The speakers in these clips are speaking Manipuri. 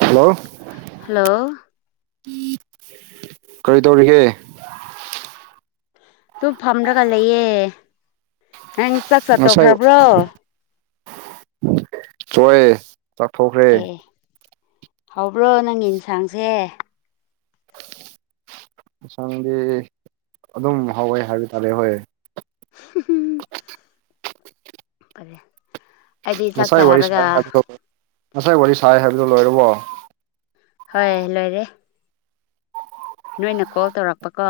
ꯍꯜꯂꯣ ꯍꯜꯂꯣ ꯀꯔꯤ ꯇꯧꯔꯤꯒꯦ ꯑꯗꯨꯨꯝ ꯐꯝꯂꯒ ꯂꯩꯌꯦ ꯅꯪ ꯆꯥꯛ ꯆꯠꯇꯣꯛꯈ꯭ꯔꯕ꯭ꯔꯣ ꯄꯣꯏ ꯑꯦ ꯑꯦ ꯍꯧꯕ꯭ꯔꯣ ꯅꯪ ꯏꯟꯁꯥꯡꯁꯦ ꯏꯟꯁꯥꯡꯗꯤ ꯑꯗꯨꯝ ꯍꯥꯎꯋꯦ ꯍꯥꯏꯕ ꯇꯥꯔꯦ ꯍꯣꯏ ꯍꯨꯝ ꯉꯁꯥꯏ ꯋꯥꯔꯤ ꯁꯥꯏ ꯍꯥꯏꯕꯗꯣ ꯉꯁꯥꯏ ꯋꯥꯔꯤ ꯁꯥꯏ ꯍꯥꯏꯕꯗꯣ ꯂꯣꯏꯔꯕꯣ ꯍꯣꯏ ꯂꯣꯏꯔꯦ ꯅꯣꯏꯅ ꯀꯣꯜ ꯇꯧꯔꯛꯄꯀꯣ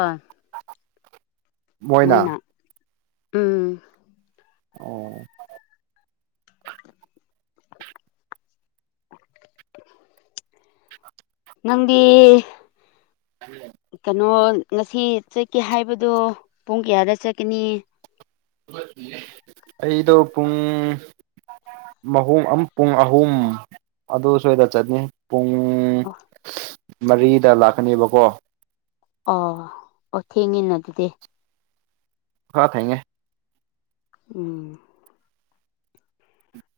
ꯃꯣꯏꯅ ꯎꯝ ꯑꯣ ꯅꯪꯗꯤ ꯑ ꯀꯩꯅꯣ ꯉꯁꯤ ꯆꯠꯀꯦ ꯍꯥꯏꯕꯗꯣ ꯄꯨꯡ ꯀꯌꯥꯗ ꯆꯠꯀꯅꯤ ꯑꯩꯗꯣ ꯄꯨꯡ ꯨꯝ ꯄꯨꯡ ꯑꯍꯨꯝ ꯑꯗꯨ ꯁꯣꯏꯗ ꯆꯠꯅꯤ ꯄꯨꯡ ꯑꯣ ꯃꯔꯤꯗ ꯂꯥꯛꯀꯅꯦꯕꯀꯣ ꯑꯣ ꯑꯣ ꯊꯦꯡꯉꯤꯅ ꯑꯗꯨꯗꯤ ꯈ ꯊꯦꯡꯉꯦ ꯎꯝ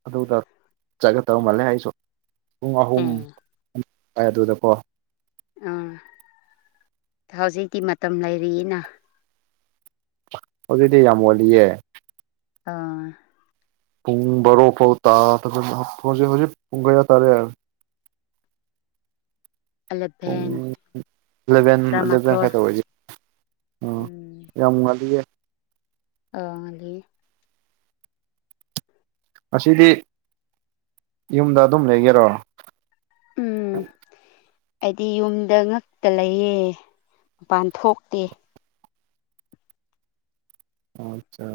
ꯑꯗꯨꯗ ꯆꯠꯒꯗꯧ ꯃꯥꯜꯂꯦ ꯑꯩꯁꯨ ꯄꯨꯡ ꯑꯍꯨꯝ ꯎꯝ ꯑꯗꯨꯗꯀꯣ ꯑꯥ ꯍꯧꯖꯤꯛꯇꯤ ꯃꯇꯝ ꯂꯩꯔꯤꯅ ꯑꯗꯨꯗꯤ ꯌꯥꯝ ꯋꯥꯜꯂꯤꯌꯦꯦ ꯑꯥ ꯄꯨꯡꯕꯔ ꯎꯐꯥꯎ ꯇ ꯃ ꯃ ꯄꯨꯡꯒꯌꯥ ꯇꯥꯔꯦ ꯍꯥꯏ ꯄꯨꯡ ꯑꯂꯚꯦꯟ ꯑꯦꯂꯚꯦꯟ ꯑꯦꯂꯚꯦꯟ ꯇꯔꯥꯃꯥꯊꯣꯏ ꯈꯛꯇ ꯑꯣꯏꯁꯦ ꯑ ꯌꯥꯃꯨꯉꯗꯤꯌꯦ ꯑꯉꯗꯤ ꯉꯗꯤ ꯌꯨꯝꯗ ꯑꯗꯨꯝ ꯂꯩꯒꯦꯔꯣ ꯎꯝ ꯑꯩꯗꯤ ꯌꯨꯝꯗ ꯉꯛꯇ ꯂꯩꯌꯦ ꯃꯄꯥꯟ ꯊꯣꯛꯇꯦ ꯑꯆꯥ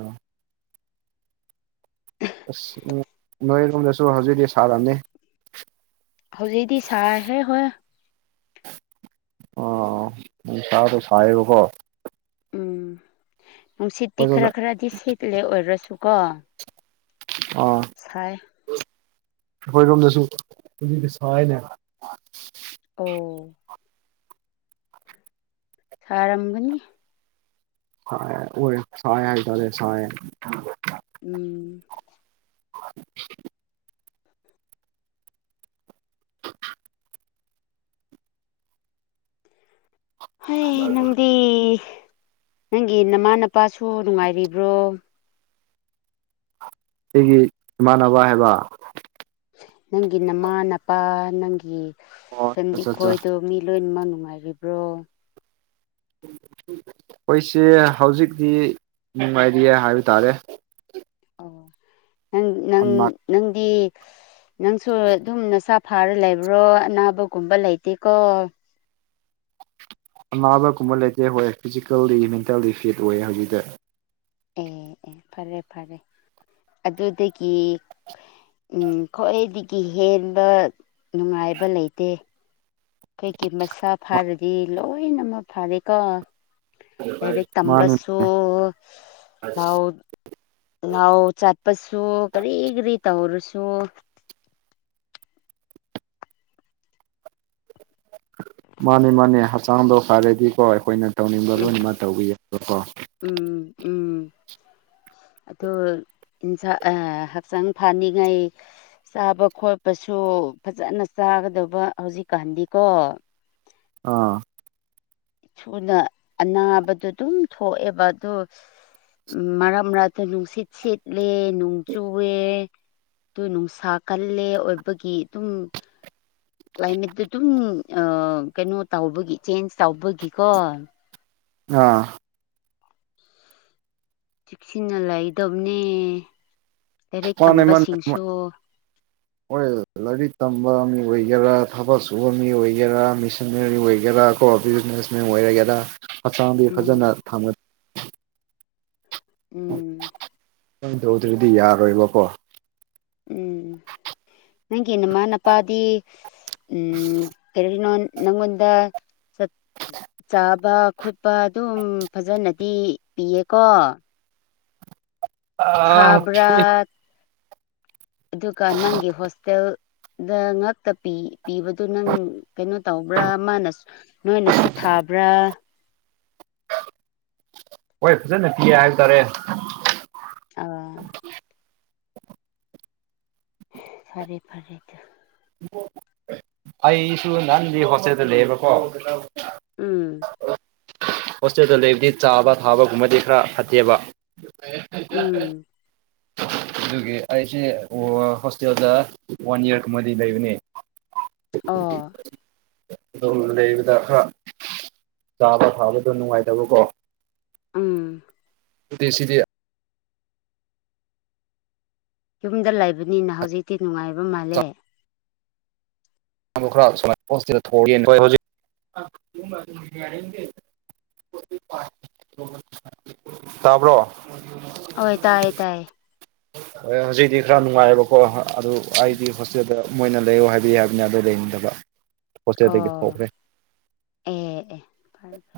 ꯑꯁ ꯅꯣꯏꯔꯣꯝꯗꯁꯨ ꯍꯧꯖꯤꯛꯤ ꯁꯥꯔꯝꯑꯅꯤ ꯍꯧꯖꯤꯛꯗꯤ ꯁꯥꯏꯍꯦ ꯍꯣꯏ ꯑꯥ ꯅꯨꯡꯁꯥꯗꯣ ꯁꯥꯏꯌꯦꯕꯀꯣ ꯎꯝ ꯅꯨꯡꯁꯤꯠꯇꯤ ꯑꯩꯈꯣꯏꯔꯣꯝꯗ ꯈꯔ ꯈꯔꯗꯤ ꯁꯦꯠꯂꯦ ꯑꯣꯏꯔꯁꯨꯀꯣ ꯑꯥ ꯁꯥꯏ ꯑꯩꯈꯣꯏꯔꯣꯝꯗꯁꯨ ꯁꯅꯦ ꯑ ꯑꯣ ꯁꯥꯔꯝꯒꯅꯤ ꯁ ꯑꯣꯏꯔ ꯁꯋꯥ ꯗꯂ ꯁꯋꯥ ꯎꯝ [unintelligible] [unintelligible] ꯍꯣꯏ ꯅꯪꯗꯤ ꯅꯪꯒꯤ ꯅꯃꯥ ꯅꯄꯥꯁꯨ ꯅꯨꯡꯉꯥꯏꯔꯤꯕ꯭ꯔꯣ ꯑꯩꯒꯤ ꯏꯃꯥꯟꯅꯕ ꯍꯥꯏꯕ ꯅꯪꯒꯤ ꯅꯃꯥ ꯅꯄꯥ ꯅꯪꯒꯤ ꯑꯣ ꯐꯦꯃꯤꯂꯤ ꯑꯠꯆꯥ ꯑꯩ ꯑꯠꯆꯥ ꯈꯣꯏꯗꯣ ꯃꯤ ꯂꯣꯏꯃꯛ ꯅꯨꯡꯉꯥꯏꯔꯤꯕ꯭ꯔꯣ ꯑꯩꯈꯣꯏꯁꯦ ꯍꯧꯖꯤꯛꯇꯤ ꯅꯨꯡꯉꯥꯏꯔꯤ ꯍꯥꯏꯕ ꯇꯥꯔꯦ ꯑꯣ ꯅꯪ ꯅꯪ ꯑꯅꯥ ꯅꯪꯗꯤ ꯅꯪꯁꯨ ꯑꯗꯨꯝ ꯅꯁꯥ ꯐꯥꯔ ꯂꯩꯕ꯭ꯔꯣ ꯑꯅꯥꯕꯒꯨꯝꯕ ꯂꯩꯇꯦꯀꯣ ꯑꯅꯥꯕ ꯀꯨꯝꯕ ꯂꯩꯇꯦ ꯍꯣꯏ ꯐꯤꯖꯤꯀꯦꯜꯂꯤ ꯃꯦꯟꯇꯦꯜꯂꯤ ꯐꯤꯠ ꯑꯣꯏꯌꯦ ꯍꯧꯖꯤꯛꯇ ꯑꯦ ꯑꯦ ꯐꯔꯦ ꯐꯔꯦ ꯑꯗꯨꯗꯒꯤ ꯎ ꯈ꯭ꯋꯥꯏꯗꯒꯤ ꯍꯦꯟꯕ ꯅꯨꯡꯉꯥꯏꯕ ꯂꯩꯇꯦ ꯀꯩꯀꯠ ꯃꯁꯥ ꯐꯥꯔꯒꯦ ꯗꯤ ꯂꯣꯏꯅꯃꯛ ꯐꯥꯔꯦꯀ ꯂꯥꯏꯔꯤꯛ ꯃꯥꯅꯤ ꯇꯝꯕꯁꯨ ꯂ ꯂꯥꯎ ꯆꯥꯠꯄꯁꯨ ꯀꯔꯤ ꯀꯔꯤ ꯇꯧꯔꯁꯨ ꯃꯥꯅꯤ ꯃꯥꯅꯦ ꯍꯛꯆꯥꯡꯗꯣ ꯐꯔꯗꯤꯀꯣ ꯑꯩꯈꯣꯏꯅ ꯇꯧꯅꯤꯡꯕ ꯎꯝ ꯂꯣꯏꯅꯃꯛ ꯇꯧꯕꯤ ꯌꯥꯕꯀꯣ ꯎꯝ ꯎꯝ ꯑꯗꯨꯟꯁ ꯍꯛꯆꯥꯡ ꯐꯅꯤꯡꯉꯥꯏ ꯆꯥꯕ ꯈꯣꯠꯄꯁꯨ ꯐꯖꯅ ꯆꯥꯒꯗꯕ ꯍꯧꯖꯤꯛꯀꯥꯟꯗꯤꯀꯣ ꯑꯥ ꯁꯨꯅ ꯑꯅꯥꯕꯗꯣ ꯑꯗꯨꯝ ꯊꯣꯛꯑꯦꯕ ꯑꯗꯨꯣ ꯎ ꯃꯔꯛ ꯃꯔꯛꯇ ꯅꯨꯡꯁꯤꯠ ꯁꯤꯠꯂꯦ ꯅꯣꯡ ꯆꯨꯑꯦ ꯑꯗꯨ ꯅꯨꯡꯁꯥ ꯀꯜꯂꯦ ꯑꯣꯏꯕꯒꯤ ꯑꯗꯨꯝ ꯀ꯭ꯂꯥꯏꯃꯦꯠꯇꯨ ꯑꯗꯨꯝ ꯀꯩꯅꯣ ꯇꯧꯕꯒꯤ ꯆꯦꯟꯖ ꯇꯧꯕꯒꯤꯀꯣ ꯑꯥ ꯆꯤꯛꯁꯤꯟꯅ ꯂꯩ ꯗꯞꯅꯦ ꯃꯥꯅꯦ ꯃꯥꯅꯦ ꯃꯥ ꯑꯣꯏ ꯂꯥꯏꯔꯤꯛ ꯇꯝꯕ ꯃꯤ ꯑꯣꯏꯒꯦꯔꯥ ꯊꯕꯛ ꯁꯨꯕ ꯃꯤ ꯑꯣꯏꯒꯦꯔꯥ ꯃꯦꯁꯤꯟꯅꯔꯤ ꯑꯣꯏꯒꯦꯔꯥ ꯀꯣ ꯕꯤꯖꯤꯅꯦꯁ ꯃ ꯑꯣꯏꯔꯒꯦꯔ ꯍꯆꯥꯡꯗꯤ ꯐꯖꯅ ꯎꯝ ꯊꯝꯅ ꯎꯝ ꯀ ꯇꯧꯗ꯭ꯔꯗꯤ ꯌꯥꯔꯣꯏꯕꯀꯣ ꯎꯝ ꯅꯪꯒꯤ ꯅꯃꯥ ꯅꯄꯥꯗꯤ ꯀꯔꯤꯒꯤꯅꯣ ꯅꯃꯗ ꯁꯠ ꯆꯥꯕ ꯈꯣꯠꯄ ꯑꯗꯨꯝ ꯐꯖꯅꯗꯤ ꯄꯤꯌꯦꯀꯣ ꯊꯥꯕ꯭ꯔꯥ ꯑꯣꯏ ꯑꯗꯨꯒ ꯅꯪꯒꯤ ꯍꯣꯁꯇꯦꯜ ꯗ ꯉꯇ ꯄꯤꯕꯗꯨ ꯅꯪ ꯀꯩꯅꯣ ꯇꯧꯕ꯭ꯔꯥ ꯃꯥꯅ ꯅꯣꯏꯅꯁꯨ ꯊꯥꯕ꯭ꯔꯥ ꯍꯣꯏ ꯐꯖꯅ ꯄꯤꯌꯦ ꯍꯥꯏꯕ ꯇꯥꯔꯦ ꯑꯥ ꯐꯔꯦ ꯐꯔꯦꯗ ꯑꯣ ꯑꯩꯁꯨ ꯅꯍꯥꯟꯒꯤ ꯍꯣꯁꯇꯦꯜꯗ ꯂꯩꯕꯀꯣ ꯎꯝ ꯍꯣꯁꯇꯦꯜꯗ ꯂꯩꯕꯗꯤ ꯆꯥꯕ ꯊꯥꯕꯒꯨꯝꯕꯗꯤ ꯈꯔ ꯐꯠꯇꯦꯕ ꯎꯝ ꯑꯗꯨꯒꯤ ꯑꯩꯁꯦ ꯍꯣꯁꯇꯦꯜꯗ ꯋꯥꯟ ꯏꯌꯥꯔꯒꯨꯝꯕꯗꯤ ꯂꯩꯕꯅꯦ ꯑꯣ ꯑꯗꯨꯝ ꯂꯩꯕꯗ ꯈꯔ ꯆꯥꯕ ꯊꯥꯕꯗꯣ ꯅꯨꯡꯉꯥꯏꯇꯕꯀꯣ ꯎꯝ ꯗꯁꯤꯗꯤ ꯌꯨꯝꯗ ꯂꯩꯕꯅꯤꯅ ꯍꯧꯖꯤꯛꯇꯤ ꯅꯨꯡꯉꯥꯏꯕ ꯃꯥꯜꯂꯦ ꯗ ꯈꯔ ꯁꯨꯃꯥꯏꯅ ꯍꯣꯁꯇꯗ ꯊꯣꯛꯒꯖꯤ ꯇꯥꯕ꯭ꯔꯣ ꯍꯣꯏ ꯇꯥꯏꯌꯦ ꯇꯥꯏꯌꯦ ꯍꯧꯖꯤꯛ ꯈꯔꯥ ꯅꯅꯨꯡꯉꯕ ꯍꯣꯏ ꯍꯣꯏ ꯑꯗꯨ ꯑꯩꯗꯤ ꯍꯣꯁꯇꯦꯜꯗ ꯃꯣꯏꯅ ꯂꯩꯌꯨ ꯍꯥꯏꯕꯤꯌꯨ ꯍꯥꯏꯕꯅꯤ ꯑꯗꯨ ꯂꯩꯅꯤꯗꯕ ꯑꯣ ꯑꯦ ꯑꯦ ꯐꯔ ꯐ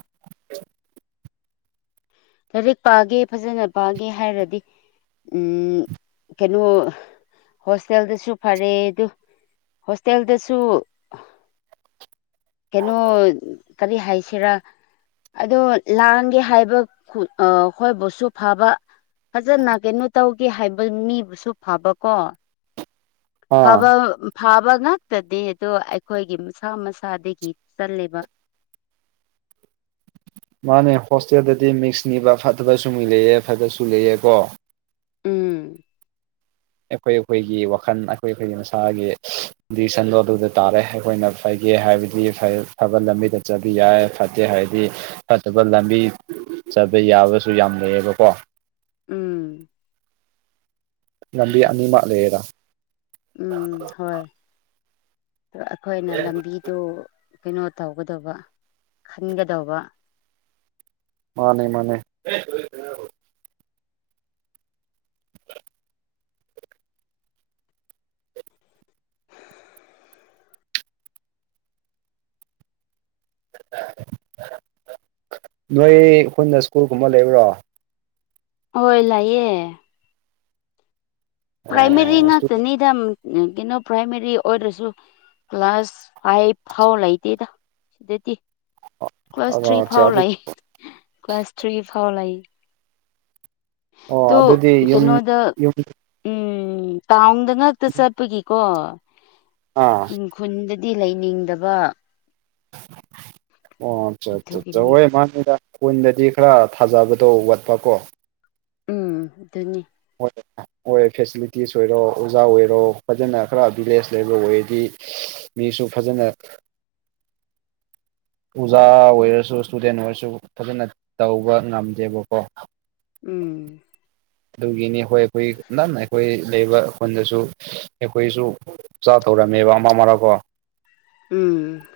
ꯂꯥꯏꯔꯤꯛ ꯄꯥꯒꯦ ꯐꯖꯅ ꯄꯥꯒꯦ ꯍꯥꯏꯔꯗꯤ ꯎꯝ ꯀꯩꯅꯣ ꯍꯣꯁꯇꯦꯜꯗꯁꯨ ꯐꯔꯦ ꯑꯗꯨ ꯍꯣꯁꯇꯦꯜꯗꯁꯨ ꯀꯩꯅꯣ ꯀꯔꯤ ꯍꯥꯏꯁꯤꯔꯥ ꯑꯗꯣ ꯂꯥꯡꯒꯦ ꯍꯥꯏꯕ ꯑꯩꯈꯣꯏꯕꯨꯁꯨ ꯐꯕ ꯐꯖꯅ ꯀꯩꯅꯣ ꯇꯧ ꯦ ꯍꯥꯏꯕ ꯃꯤꯕꯨꯁꯨ ꯐꯕꯀꯣ ꯑꯥ ꯐꯕ ꯐꯕ ꯉꯇꯗꯤ ꯑꯗꯣ ꯑꯩꯈꯣꯏꯒꯤ ꯃꯁꯥ ꯃꯁꯥꯗꯒꯤ ꯆꯜꯂꯤꯂꯕ ꯃꯥꯅꯦ ꯍꯣꯁꯇꯦꯜꯗꯗꯤ ꯃꯤꯛꯁ ꯅꯤꯕ ꯐꯠꯇꯕꯁꯨ ꯃꯤ ꯂꯩꯑꯦ ꯐꯠꯇꯕꯁꯨ ꯂꯩꯑ ꯀꯣ ꯎꯝ ꯑꯩꯈꯣꯏ ꯑꯩꯈꯣꯏꯒꯤ ꯋꯥꯈꯜ ꯑꯩꯈꯣꯏ ꯑꯩꯈꯣꯏꯒꯤ ꯃꯁꯥꯒꯤ ꯁꯟ ꯂꯣ ꯑꯗꯨꯗ ꯇꯥꯔꯦ ꯑꯩꯈꯣꯏꯅ ꯐꯒꯦ ꯍꯥꯏꯕꯗꯤ ꯐꯕ ꯂꯝꯕꯤꯗ ꯆꯠꯕꯤ ꯌꯥꯏ ꯐꯠꯇꯦ ꯍꯥꯏꯗꯤ ꯐꯠꯇꯕ ꯂꯝꯕꯤ ꯆꯠꯕ ꯌꯥꯕꯁꯨ ꯌꯥꯝ ꯂꯩꯌꯦꯕꯀꯣ ꯎꯝ ꯂꯝꯕꯤ ꯑꯅꯤꯃꯛ ꯂꯩꯌꯦꯔ ꯎꯝ ꯍꯣꯏ ꯑꯩꯈꯣꯏꯅ ꯂꯝꯕꯤ ꯑꯗꯨ ꯀꯩꯅꯣ ꯇꯧꯒꯗꯕ ꯈꯟꯒꯗꯧꯕ ꯃꯥꯅꯦ ꯃꯥꯅꯦ ꯑꯦꯣꯏ ꯅꯣꯏ ꯑꯩꯈꯣꯏꯅ ꯁ꯭ꯀꯨꯜꯒꯨꯝꯕ ꯂꯩꯕ꯭ꯔꯣ ꯍꯣꯏ ꯂꯥꯛꯑꯦ ꯄ꯭ꯔꯥꯏꯃꯔꯤꯥꯛꯇꯅꯤꯗ ꯀꯩꯅꯣ ꯄ꯭ꯔꯥꯏꯃꯥꯔꯤ ꯑꯣꯏꯔꯁꯨ ꯀ꯭ꯂꯥꯁ ꯐꯥꯏꯚ ꯐꯥꯎ ꯂꯩꯇꯦꯗ ꯁꯤꯗꯗꯤ ꯀ꯭ꯂꯥꯁ ꯊ꯭ꯔꯤ ꯑꯣ ꯐꯥꯎ ꯑꯗꯨ ꯂꯥꯛ ꯀ꯭ꯂꯥꯁ ꯊ꯭ꯔꯤ ꯐꯥꯎ ꯂꯩꯥꯛ ꯑꯣ ꯇꯣ ꯑꯗꯨꯗꯤ ꯌꯨꯝ ꯀꯩꯅꯣꯗ ꯌꯨꯝ ꯎꯝ ꯇꯥꯎꯗ ꯉꯛꯇ ꯆꯠꯄꯒꯤꯀꯣ ꯑ ꯈꯨꯟ ꯈꯨꯟꯗꯗꯤ ꯂꯩꯅꯤꯡꯗꯕ ꯑꯣ ꯑꯆꯥ ꯑ ꯑꯗꯨꯒꯤꯅꯤ ꯋꯥ ꯃꯥꯅꯤꯗ ꯀꯣꯟꯗꯗꯤ ꯈꯔ ꯊꯥꯖꯕꯗꯣ ꯋꯥꯠꯄꯀꯣ ꯎꯝ ꯑꯗꯨꯅꯤ ꯍꯣꯏ ꯑꯣꯏ ꯐꯦꯁꯤꯂꯤꯇꯤꯁ ꯑꯣꯏꯔꯣ ꯑꯣꯖꯥ ꯑꯣꯏꯔꯣ ꯐꯖꯅ ꯈꯔ ꯚꯤꯂꯦꯖ ꯂꯩꯕ ꯑꯣꯏꯔꯗꯤ ꯃꯤꯁꯨ ꯐꯖꯅ ꯑꯣꯖꯥ ꯑꯣꯏꯔꯁꯨ ꯏꯁꯇꯨꯗꯦꯟ ꯑꯣꯏꯔꯁꯨ ꯐꯖꯅ ꯇꯧꯕ ꯉꯝꯗꯦꯕꯀꯣ ꯎꯝ ꯑꯗꯨꯒꯤꯅꯤ ꯍꯣꯏ ꯑꯩꯈꯣꯏ ꯅꯅ ꯑꯩꯈꯣꯏ ꯂꯩꯕ ꯈꯨꯟꯗꯁꯨ ꯑꯩꯈꯣꯏꯁꯨ ꯆꯥ ꯇꯧꯔꯝꯃꯦꯕ ꯑꯃ ꯃꯔꯥꯀꯣ ꯎꯝ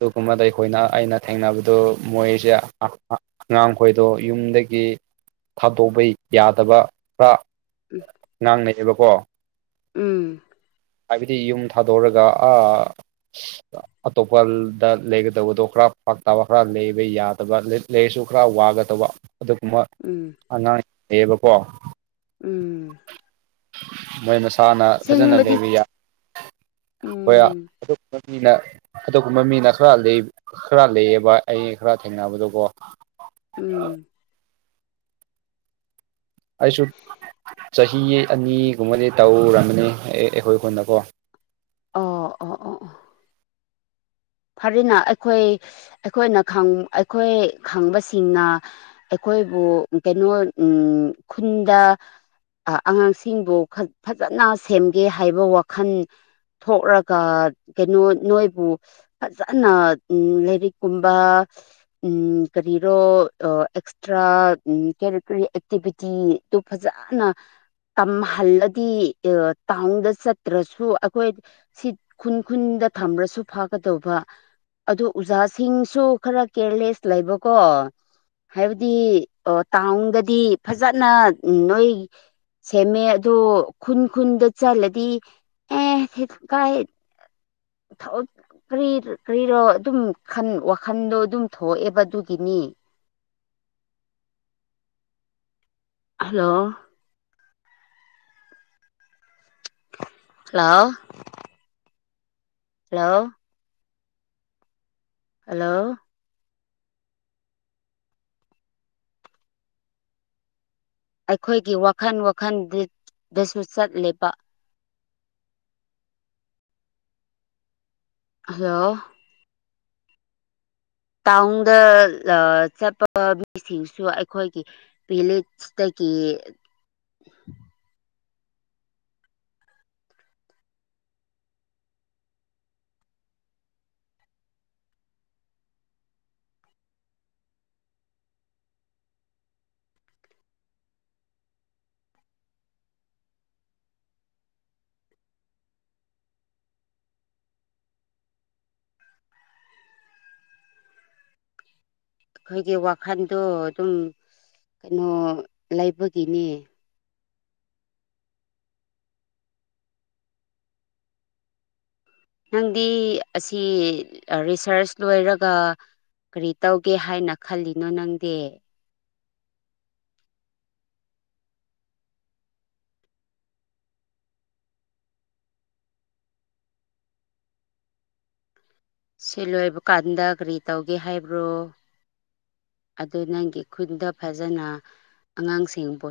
ꯑꯗꯨꯒꯨꯝꯕꯗ ꯑꯩꯈꯣꯏꯅ ꯑꯩꯅ ꯊꯦꯡꯅꯕꯗꯨ ꯃꯣꯏꯁꯦ ꯑꯉꯥꯡꯈꯣꯏꯗꯣ ꯌꯨꯝꯗꯒꯤ ꯊꯥꯗꯣꯛꯄ ꯌꯥꯗꯕ ꯈꯔ ꯎꯝ ꯉꯥꯡꯅꯩꯌꯦꯕꯀꯣ ꯎꯝ ꯍꯥꯏꯕꯗꯤ ꯌꯨꯝ ꯊꯥꯗꯣꯛꯣꯔꯒ ꯑ ꯑꯇꯣꯞꯄꯗ ꯂꯩꯒꯗꯕꯗꯣ ꯈꯔ ꯄꯥꯛ ꯇꯥꯕ ꯈꯔ ꯂꯩꯕ ꯌꯥꯗꯕ ꯂꯩꯔꯁꯨ ꯈꯔ ꯋꯥꯒꯗꯧꯕ ꯑꯗꯨ ꯃꯥ ꯎꯝ ꯑꯉꯥꯡꯑꯌꯦꯕꯀꯣ ꯎꯝ ꯃꯣꯏ ꯃꯁꯥꯅ ꯐꯖꯅ ꯁꯦꯡꯕꯗꯤ ꯂꯩꯕꯤ ꯌꯥ [unintelligible] ꯍꯣꯏ ꯎꯝ ꯃꯤꯅ ꯑꯗꯨꯒꯨꯝꯕ ꯃꯤꯅ ꯈꯔ ꯈꯔ ꯂꯩꯌꯦꯕ ꯑꯩ ꯈꯔ ꯊꯦꯡꯅꯕꯗꯣꯀꯣ ꯎꯝ ꯑꯩꯁꯨ ꯆꯍꯤ ꯑꯅꯤꯒꯨꯝꯕꯗꯤ ꯇꯧꯔꯅꯤ ꯑꯩꯈꯣꯏꯈꯣꯏꯅꯀꯣ ꯑꯣ ꯑꯣ ꯑꯣ ꯑꯣ ꯐꯔꯤꯅ ꯑꯩꯈꯣꯏ ꯑꯩꯈꯣꯏꯅ ꯑꯩꯈꯣꯏ ꯈꯪꯕꯁꯤꯡꯅ ꯑꯩꯈꯣꯏꯕꯨ ꯀꯩꯅꯣ ꯎꯝ ꯈꯨꯟꯗ ꯑꯉꯥꯡꯁꯤꯡꯕꯨ ꯐꯖꯅ ꯁꯦꯝꯒꯦ ꯍꯥꯏꯕ ꯋꯥꯈꯜ ꯊꯣꯛꯂꯒ ꯀꯩꯅꯣ ꯅꯣꯏꯕꯨ ꯐꯖꯅ ꯎ ꯂꯥꯏꯔꯤꯛ ꯀꯨꯝꯕ ꯎꯝ ꯀꯔꯤꯔꯣ ꯭ꯔ ꯀꯦꯔꯤꯀꯨꯂꯔ ꯑꯦꯛꯇꯤꯚꯤꯇꯤꯗꯨꯣ ꯐꯖꯅ ꯇꯝꯍꯜꯂꯗꯤ ꯇꯥꯎꯟꯗ ꯆꯠꯇ꯭ꯔꯁꯨ ꯑꯩꯈꯣꯏ ꯁꯤ ꯈꯨꯟ ꯈꯨꯟꯗ ꯊꯝꯕ꯭ꯔꯁꯨ ꯐꯥꯒꯗ ꯇꯧꯕ ꯑꯗꯨ ꯑꯣꯖꯥꯁꯤꯡꯁꯨ ꯈꯔ ꯀꯦꯌꯔꯂꯦꯁ ꯂꯩꯕꯀꯣ ꯍꯥꯏꯕꯗꯤ ꯑꯣ ꯇꯥꯎꯟꯗꯗꯤ ꯐꯖꯅ ꯅꯣꯏ ꯁꯦꯝꯃꯦ ꯑꯗꯣ ꯈꯨꯟ ꯈꯨꯟꯗ ꯆꯜꯂꯗꯤ ꯑꯦ ꯀꯥꯏ ꯀꯔꯤꯔꯣ ꯑꯗꯨꯝ ꯋꯥꯈꯟꯗꯣ ꯑꯗꯨꯝ ꯊꯣꯛꯑꯦꯕ ꯑꯗꯨꯒꯤꯅꯤ ꯍꯜꯂꯣ ꯍꯜꯂꯣ ꯍꯜꯂꯣ ꯍꯜꯂꯣ ꯑꯩꯈꯣꯏꯒꯤ ꯋꯥꯈꯜ ꯋꯥꯈꯜ ꯗꯁꯨ ꯆꯠꯂꯦꯕ ꯍꯜꯂꯣ ꯇꯥꯎꯟꯗ ꯆꯠꯄ ꯃꯤꯁꯤꯡꯁꯨ ꯑꯩꯈꯣꯏꯒꯤ ꯄꯦꯂ ꯆꯇꯀꯤ ꯑꯩꯈꯣꯏꯒꯤ ꯋꯥꯈꯟꯗꯣ ꯑꯗꯨꯝ ꯀꯩꯅꯣ ꯂꯩꯕꯒꯤꯅꯦ ꯅꯪꯗꯤ ꯑꯁꯤ ꯔꯤꯁꯔꯁ ꯂꯣꯏꯔꯒ ꯀꯔꯤ ꯇꯧꯒꯦ ꯍꯥꯏꯅ ꯈꯜꯂꯤꯅꯣ ꯅꯪꯗꯤ ꯁꯤ ꯂꯣꯏꯕ ꯀꯥꯟꯗ ꯀꯔꯤ ꯇꯧꯒꯦ ꯍꯥꯏꯕ꯭ꯔꯣ ꯑꯗꯨ ꯅꯪꯒꯤ ꯈꯨꯟꯗ ꯐꯖꯅ ꯑꯉꯥꯡꯁꯤꯡ ꯄ